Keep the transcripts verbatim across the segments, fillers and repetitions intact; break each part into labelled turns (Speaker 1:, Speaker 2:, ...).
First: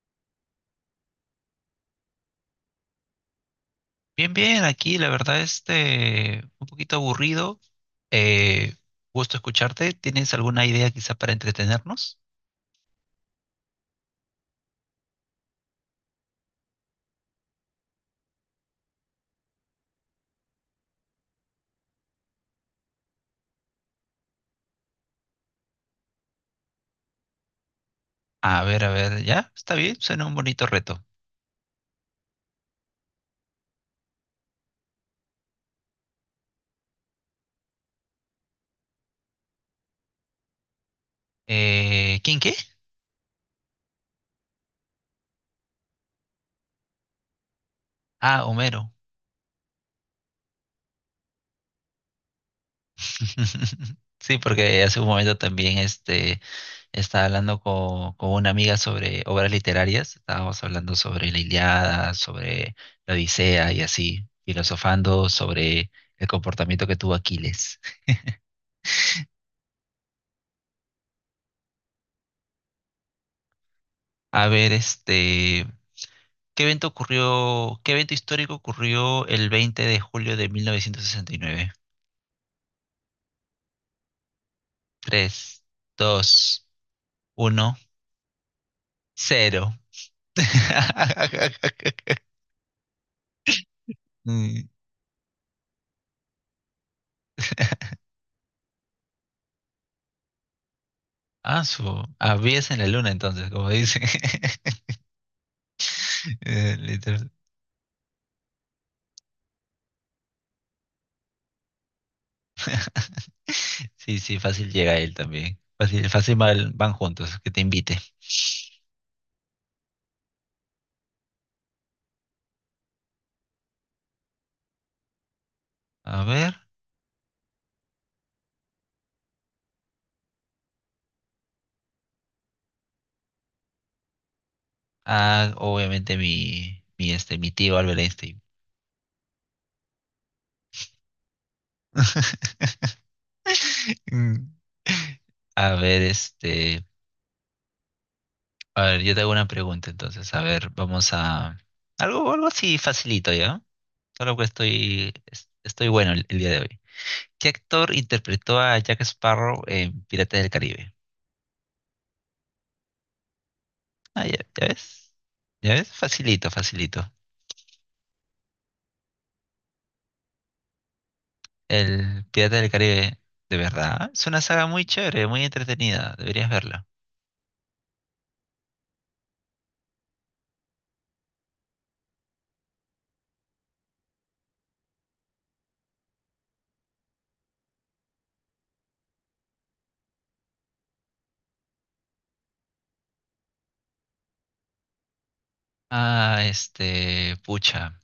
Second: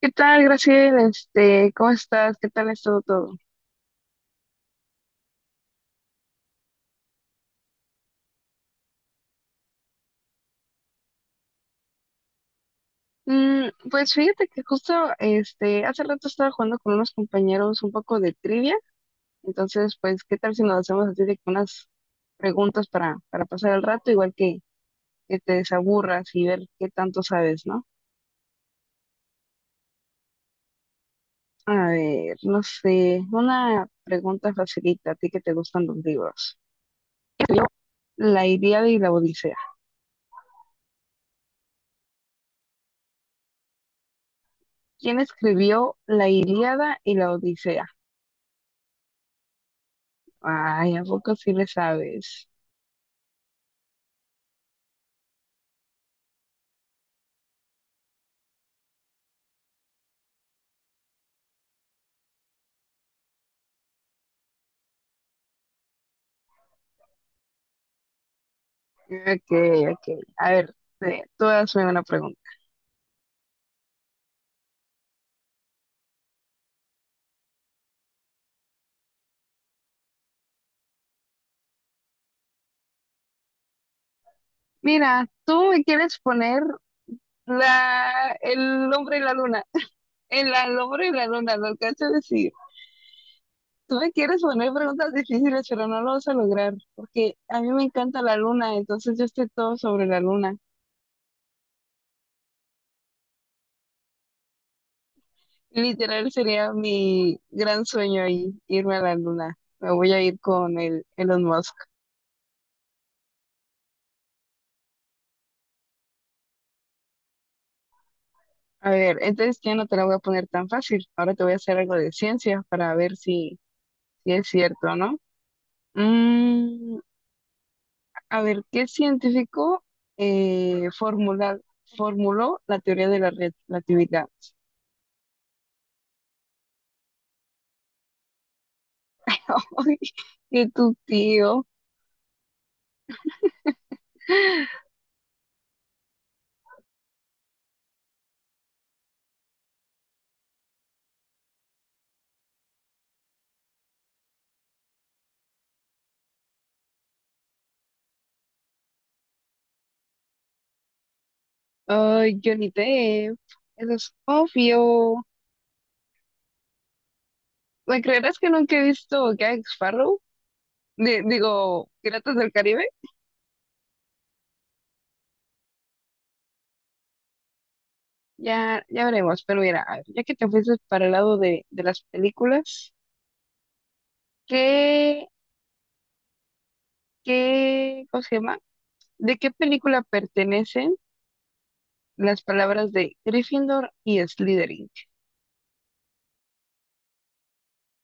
Speaker 1: ¿Qué tal, Graciela? Este, ¿cómo estás? ¿Qué tal ha estado todo?
Speaker 2: Bien, bien, aquí la verdad este un poquito aburrido. Eh, Gusto escucharte. ¿Tienes alguna idea quizá para entretenernos?
Speaker 1: Mm, pues fíjate que justo este, hace rato estaba jugando con unos compañeros un poco de trivia, entonces pues ¿qué tal si nos hacemos así de que unas preguntas para, para pasar el rato, igual que, que te desaburras y ver qué tanto sabes, ¿no?
Speaker 2: A ver, a ver, ya, está bien, suena un bonito reto.
Speaker 1: A ver, no sé, una pregunta facilita, a ti que te gustan los libros. ¿Quién escribió La Ilíada y la Odisea?
Speaker 2: Eh, ¿quién qué?
Speaker 1: ¿Quién escribió La Ilíada y la Odisea?
Speaker 2: Ah, Homero.
Speaker 1: Ay, ¿a poco sí le sabes?
Speaker 2: Sí, porque hace un momento también este, estaba hablando co- con, una amiga sobre obras literarias, estábamos hablando sobre la Iliada, sobre la Odisea y así, filosofando sobre el comportamiento que tuvo Aquiles.
Speaker 1: Ok, ok. A ver, eh, tú hazme una pregunta.
Speaker 2: A ver, este, ¿qué evento ocurrió, qué evento histórico ocurrió el veinte de julio de mil novecientos sesenta y nueve?
Speaker 1: Mira,
Speaker 2: Tres,
Speaker 1: tú me quieres poner
Speaker 2: dos, uno,
Speaker 1: la, el hombre y la luna.
Speaker 2: cero.
Speaker 1: El, al hombre y la luna, lo alcanzo a decir. Tú me quieres
Speaker 2: Mm,
Speaker 1: poner preguntas difíciles, pero no lo vas a lograr, porque a mí me encanta la luna, entonces yo estoy todo sobre la luna.
Speaker 2: Ah, su. Habías en la luna entonces, como dicen.
Speaker 1: Literal sería
Speaker 2: Eh, literal.
Speaker 1: mi gran sueño ahí, irme a la luna. Me voy a ir con el Elon Musk.
Speaker 2: Sí, sí, fácil llega él también. Fácil, fácil van van juntos, que te invite.
Speaker 1: A ver, entonces ya no te la voy a poner tan fácil. Ahora te voy a hacer algo de ciencia para ver si, si es cierto, ¿no?
Speaker 2: A ver.
Speaker 1: Mm, a ver, ¿qué científico eh, formula- formuló la teoría de la relatividad?
Speaker 2: Ah, obviamente mi, mi, este, mi tío Albert Einstein.
Speaker 1: Ay, qué tu tío.
Speaker 2: Mm. A ver, este. A ver, yo te hago una pregunta entonces. A ver, vamos a… Algo, algo así facilito, ¿ya? Solo que estoy, es- estoy bueno el, el día de hoy. ¿Qué actor interpretó a Jack Sparrow en Piratas del Caribe?
Speaker 1: Ay, Johnny Depp. Eso es
Speaker 2: Ah, ya, ya ves.
Speaker 1: obvio.
Speaker 2: ¿Ya ves? Facilito, facilito.
Speaker 1: ¿Me creerás que nunca he visto Jack Sparrow? Di- digo,
Speaker 2: El
Speaker 1: Piratas del
Speaker 2: Pirata del
Speaker 1: Caribe.
Speaker 2: Caribe, de verdad. Es una saga muy chévere, muy entretenida. Deberías verla.
Speaker 1: Ya, ya veremos. Pero mira, a ver, ya que te fuiste para el lado de, de las películas, ¿qué, qué, cómo se llama? ¿De qué película pertenecen las palabras de Gryffindor y Slytherin?
Speaker 2: Ah, este… Pucha,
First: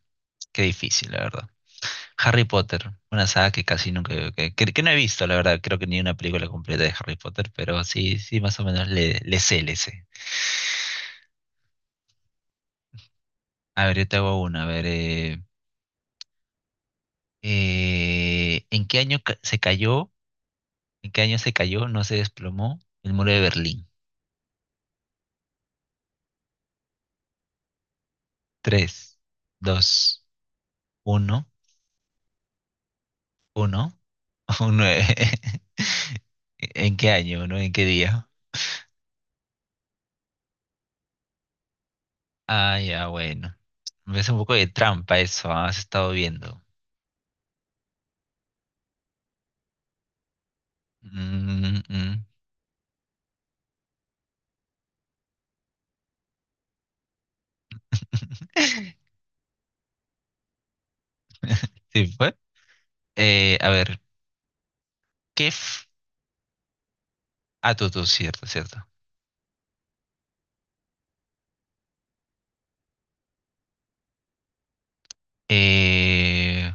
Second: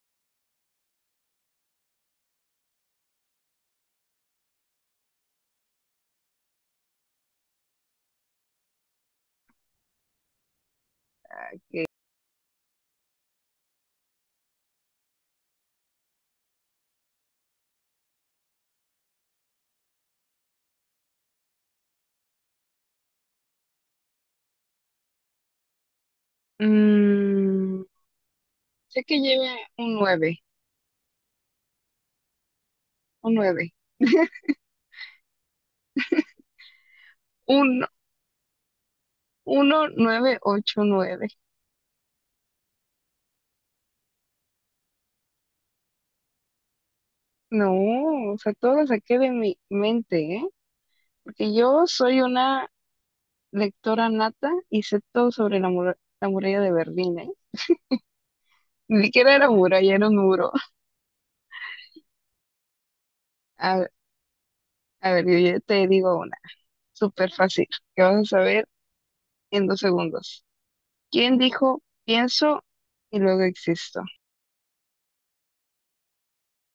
Speaker 2: qué difícil, la verdad. Harry Potter, una saga que casi nunca, que, que- que no he visto, la verdad, creo que ni una película completa de Harry Potter, pero sí, sí, más o menos le, le sé, le sé. A ver, yo te hago una, a ver, eh, eh, ¿en qué año ca- se cayó? ¿En qué año se cayó? No se desplomó el muro de Berlín.
Speaker 1: Mm, sé que
Speaker 2: Tres,
Speaker 1: lleva un
Speaker 2: dos,
Speaker 1: nueve
Speaker 2: uno,
Speaker 1: un nueve
Speaker 2: uno, un nueve. ¿En qué año, no? ¿En
Speaker 1: un
Speaker 2: qué día?
Speaker 1: uno nueve ocho nueve.
Speaker 2: Ah, ya, bueno. Me hace un poco de trampa eso, ah, has estado viendo.
Speaker 1: No, o sea, todo lo saqué de mi mente, ¿eh? Porque
Speaker 2: Mm, mm.
Speaker 1: yo
Speaker 2: mm.
Speaker 1: soy una lectora nata y sé todo sobre la, mur- la muralla de Berlín, ¿eh? Ni siquiera era muralla, era un muro.
Speaker 2: Sí, fue. Eh, a
Speaker 1: A,
Speaker 2: ver,
Speaker 1: a ver, yo
Speaker 2: ¿qué?
Speaker 1: ya te
Speaker 2: f-
Speaker 1: digo una, súper fácil,
Speaker 2: Ah, tú,
Speaker 1: que
Speaker 2: tú,
Speaker 1: vas a
Speaker 2: cierto,
Speaker 1: saber
Speaker 2: cierto.
Speaker 1: en dos segundos. ¿Quién dijo pienso y luego existo?
Speaker 2: Eh,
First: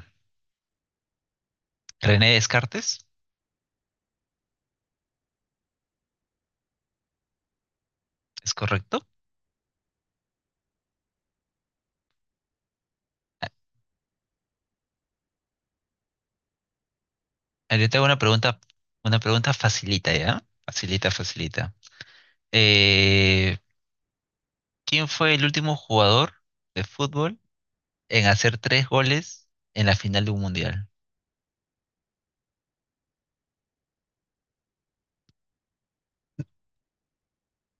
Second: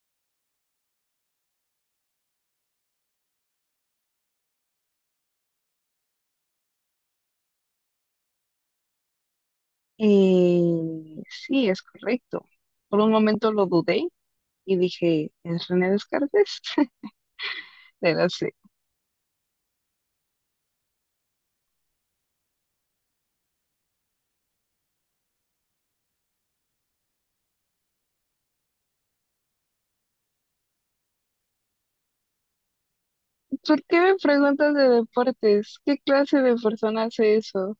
Speaker 2: René Descartes, ¿es correcto?
Speaker 1: Eh, sí, es correcto. Por un
Speaker 2: Ah,
Speaker 1: momento lo dudé y dije, ¿es René Descartes?
Speaker 2: ah, Yo tengo una
Speaker 1: Pero sí.
Speaker 2: pregunta, una pregunta facilita, ¿ya? Facilita, facilita. Eh, ¿quién fue el último jugador de fútbol en hacer tres goles en la final de un mundial?
Speaker 1: ¿Por qué me preguntas de deportes? ¿Qué clase de persona hace eso?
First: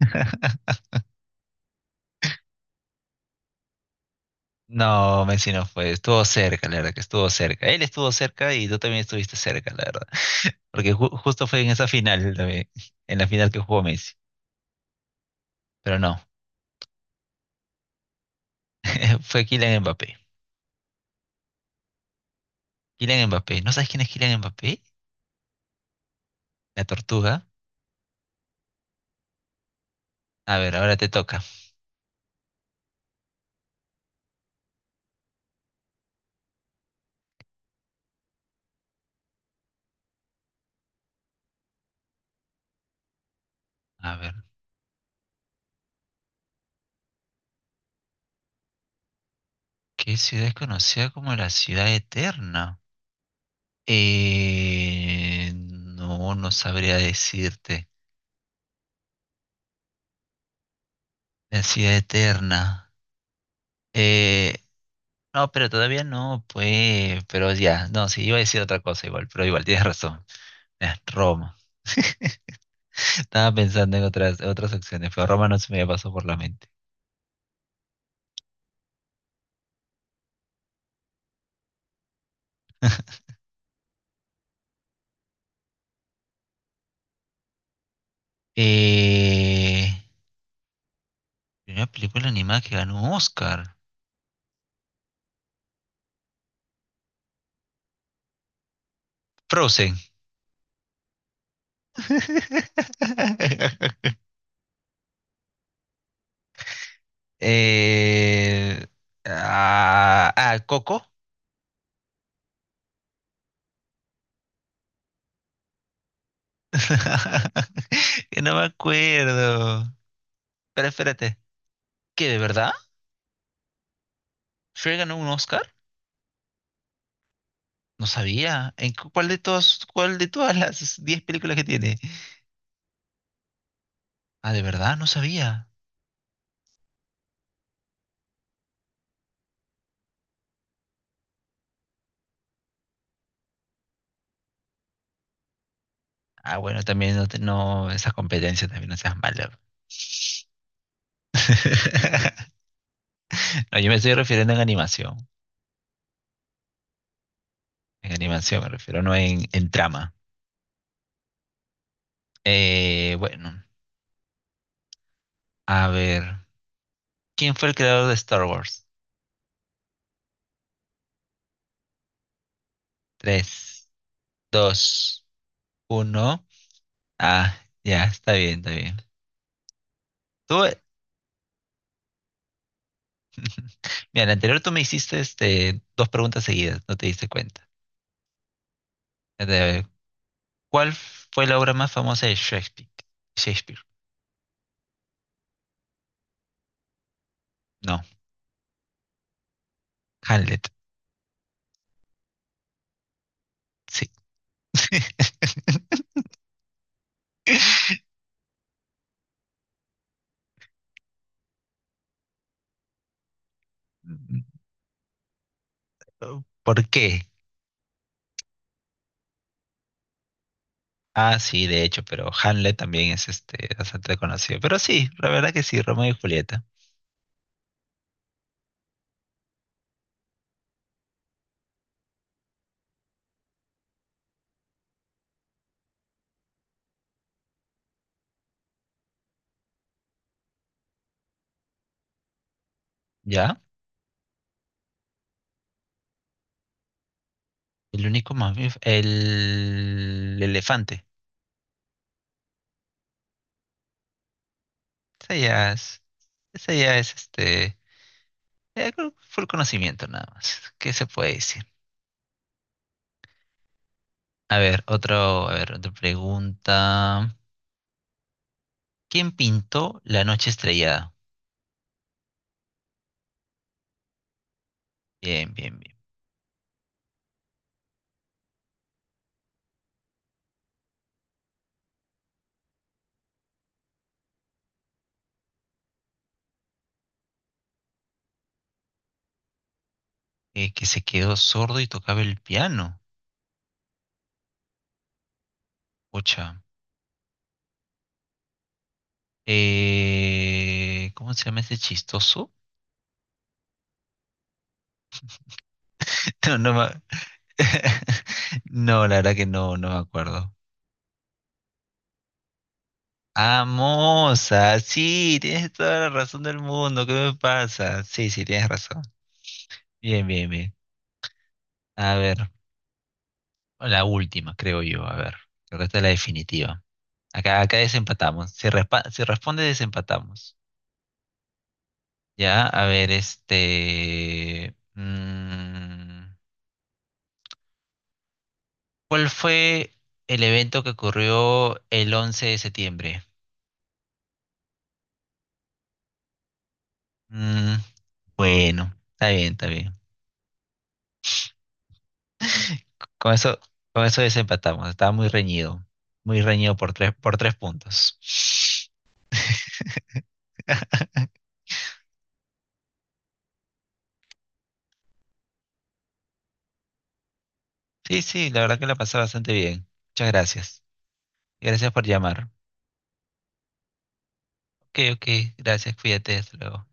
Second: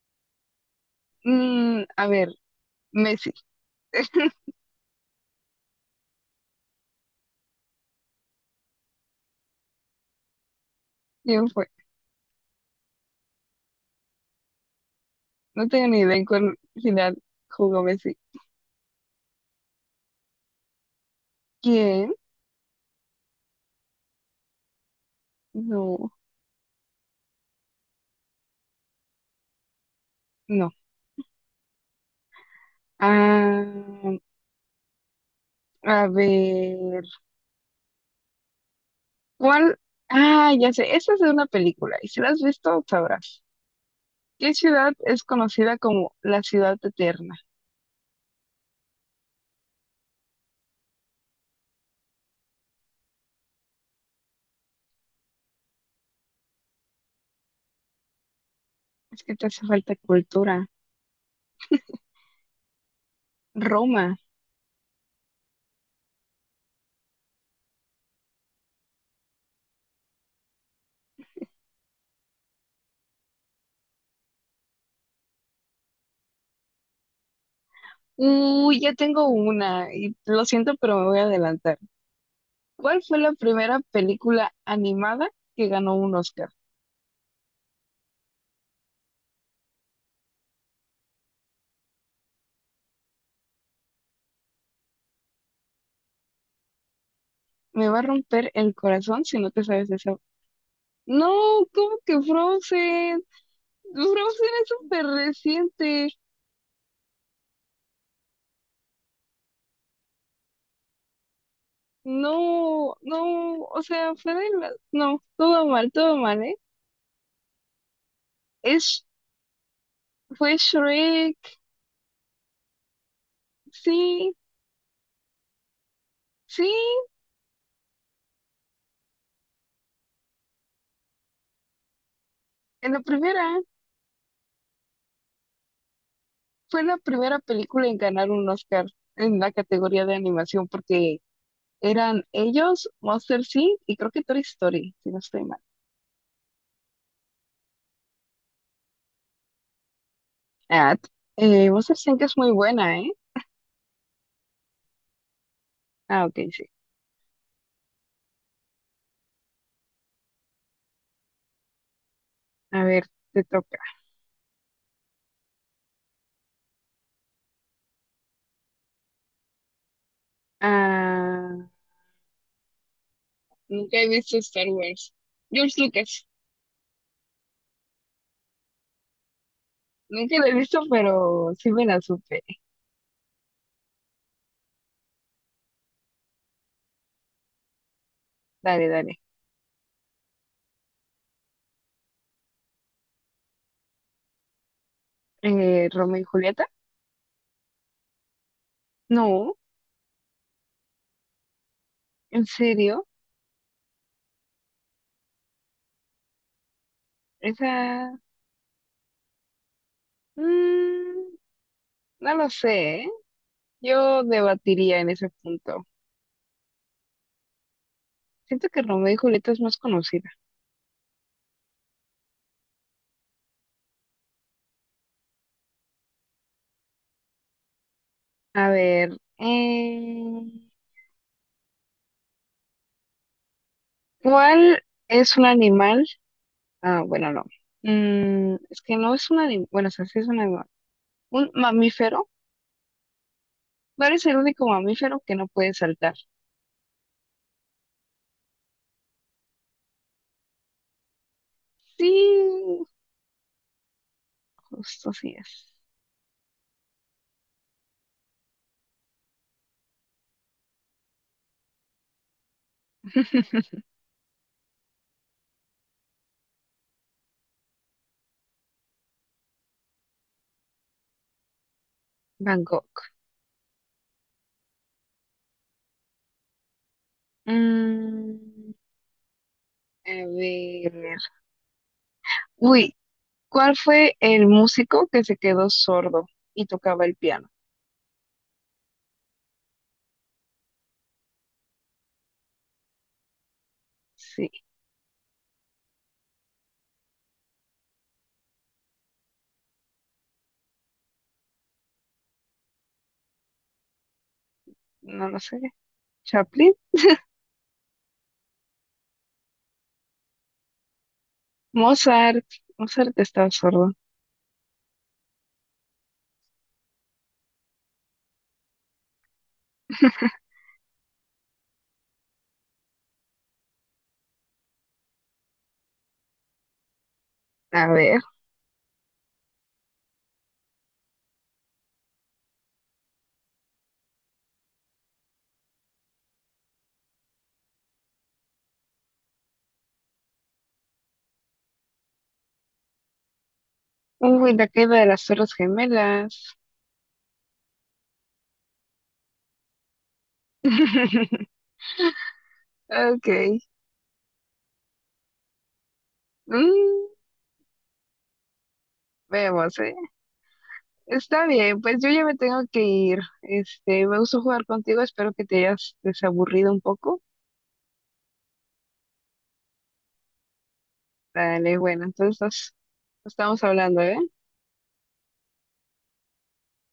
Speaker 1: Mm, a ver, Messi.
Speaker 2: No, Messi no fue, estuvo cerca, la verdad que estuvo cerca. Él estuvo cerca y tú también estuviste cerca, la verdad. Porque ju- justo
Speaker 1: ¿Quién
Speaker 2: fue
Speaker 1: fue?
Speaker 2: en esa final también, en la final que jugó Messi.
Speaker 1: No tengo
Speaker 2: Pero
Speaker 1: ni idea
Speaker 2: no,
Speaker 1: en cuál final jugó Messi.
Speaker 2: fue Kylian Mbappé.
Speaker 1: ¿Quién?
Speaker 2: Kylian Mbappé. ¿No sabes quién es Kylian Mbappé?
Speaker 1: No,
Speaker 2: La tortuga. A
Speaker 1: no.
Speaker 2: ver, ahora te toca.
Speaker 1: Ah, a ver, ¿cuál? Ah, ya sé, esta es de una película y si la has visto, sabrás.
Speaker 2: A ver,
Speaker 1: ¿Qué ciudad es conocida como la ciudad eterna?
Speaker 2: ¿qué ciudad es conocida como la ciudad eterna? Eh, no, no sabría decirte.
Speaker 1: Es que te hace falta cultura.
Speaker 2: La ciudad eterna.
Speaker 1: Roma.
Speaker 2: Eh, no, pero todavía no, pues, pero ya, no, sí, iba a decir otra cosa igual, pero igual, tienes razón. Es Roma. Estaba pensando en otras, otras opciones, pero Roma no se me pasó por la mente.
Speaker 1: Uy, ya tengo una y lo siento, pero me voy a adelantar. ¿Cuál fue la primera película animada que ganó un Oscar?
Speaker 2: Eh, primera película animada que ganó un Oscar.
Speaker 1: Me va a romper el corazón si no te sabes
Speaker 2: Frozen.
Speaker 1: eso. No, ¿cómo que Frozen? Frozen es súper reciente.
Speaker 2: Eh, ah, ah, Coco.
Speaker 1: No, no, o sea, fue de la... No, todo mal, todo mal, ¿eh?
Speaker 2: Que no me
Speaker 1: Es,
Speaker 2: acuerdo.
Speaker 1: fue
Speaker 2: Pero
Speaker 1: Shrek.
Speaker 2: espérate, ¿qué de verdad?
Speaker 1: Sí,
Speaker 2: ¿Shrek ganó un Oscar?
Speaker 1: sí,
Speaker 2: No sabía. ¿En cu- cuál de todas, cuál de todas las diez películas que tiene?
Speaker 1: en la primera.
Speaker 2: Ah, de verdad, no sabía.
Speaker 1: Fue la primera película en ganar un Oscar en la categoría de animación porque eran ellos, Monster Inc. y creo que Toy Story, si no estoy mal.
Speaker 2: Ah, bueno, también no, te- no esa competencia también no seas malo.
Speaker 1: Ah, t- eh, Monster Inc. es muy buena, ¿eh?
Speaker 2: No, yo me estoy refiriendo en animación.
Speaker 1: Ah, ok, sí.
Speaker 2: En animación me refiero, no en, en trama.
Speaker 1: A ver,
Speaker 2: Eh,
Speaker 1: te
Speaker 2: bueno,
Speaker 1: toca.
Speaker 2: a ver. ¿Quién fue el creador de Star Wars?
Speaker 1: Ah,
Speaker 2: Tres,
Speaker 1: nunca he visto Star Wars.
Speaker 2: dos,
Speaker 1: George Lucas.
Speaker 2: uno. Ah, ya, está bien, está bien.
Speaker 1: Nunca la he
Speaker 2: Tú,
Speaker 1: visto, pero sí me la supe.
Speaker 2: mira, en la anterior tú me hiciste este, dos preguntas seguidas, no te diste cuenta.
Speaker 1: Dale, dale.
Speaker 2: A ver, ¿cuál fue la obra más famosa de Shakespeare? Shakespeare.
Speaker 1: Eh, ¿Romeo y Julieta?
Speaker 2: No,
Speaker 1: No,
Speaker 2: Hamlet.
Speaker 1: ¿en serio?
Speaker 2: Sí.
Speaker 1: Esa... mm, no lo sé, ¿eh? Yo debatiría en ese punto.
Speaker 2: ¿Por qué?
Speaker 1: Siento que Romeo y Julieta es más conocida.
Speaker 2: Ah, sí, de hecho, pero Hamlet también es este bastante conocido. Pero sí, la verdad que sí, Romeo y Julieta.
Speaker 1: A ver, eh, ¿cuál es un animal? Ah, bueno, no. Mm, es que no es un animal. Bueno, o sea, sí es un animal. Un mamífero.
Speaker 2: ¿Ya?
Speaker 1: No eres el único mamífero que no puede saltar.
Speaker 2: El único mamífero, el elefante.
Speaker 1: Sí, justo así
Speaker 2: Esa
Speaker 1: es.
Speaker 2: ya es, esa ya es este, ya creo que fue el conocimiento nada más. ¿Qué se puede decir? A ver, otro, a ver, otra pregunta. ¿Quién pintó La noche estrellada?
Speaker 1: Van Gogh.
Speaker 2: Bien, bien, bien.
Speaker 1: Mm, a ver. Uy, ¿cuál fue el músico que se quedó sordo y tocaba el piano?
Speaker 2: Eh, que se quedó sordo y tocaba el piano.
Speaker 1: Sí,
Speaker 2: Ocha. Eh, ¿cómo se llama ese chistoso?
Speaker 1: no lo sé.
Speaker 2: No,
Speaker 1: ¿Chaplin?
Speaker 2: no, me- no, la verdad que no, no me acuerdo.
Speaker 1: Mozart, Mozart estaba
Speaker 2: Ah,
Speaker 1: sordo.
Speaker 2: Moza, sí, tienes toda la razón del mundo, ¿qué me pasa? Sí, sí, tienes razón. Bien, bien, bien. A ver, la última, creo yo, a ver. Creo que esta es la definitiva. Acá, acá
Speaker 1: A ver.
Speaker 2: desempatamos. Si, respa- si responde, desempatamos. Ya, a ver, este… mm, ¿cuál fue el evento que ocurrió el once de septiembre?
Speaker 1: Uy, la caída de las Torres Gemelas.
Speaker 2: Mm, bueno, está bien, está bien.
Speaker 1: Ok.
Speaker 2: Con eso, con eso desempatamos. Estaba muy reñido. Muy reñido por
Speaker 1: Mm,
Speaker 2: tres, por tres puntos.
Speaker 1: vemos, ¿eh? Está bien, pues yo ya me tengo que ir. Este, me gustó jugar contigo, espero que te hayas desaburrido un poco.
Speaker 2: Sí, sí, la verdad que la pasé bastante bien. Muchas gracias.
Speaker 1: Dale,
Speaker 2: Gracias
Speaker 1: bueno,
Speaker 2: por
Speaker 1: entonces
Speaker 2: llamar.
Speaker 1: nos nos estamos hablando, ¿eh?
Speaker 2: Ok, ok. Gracias, cuídate. Hasta luego.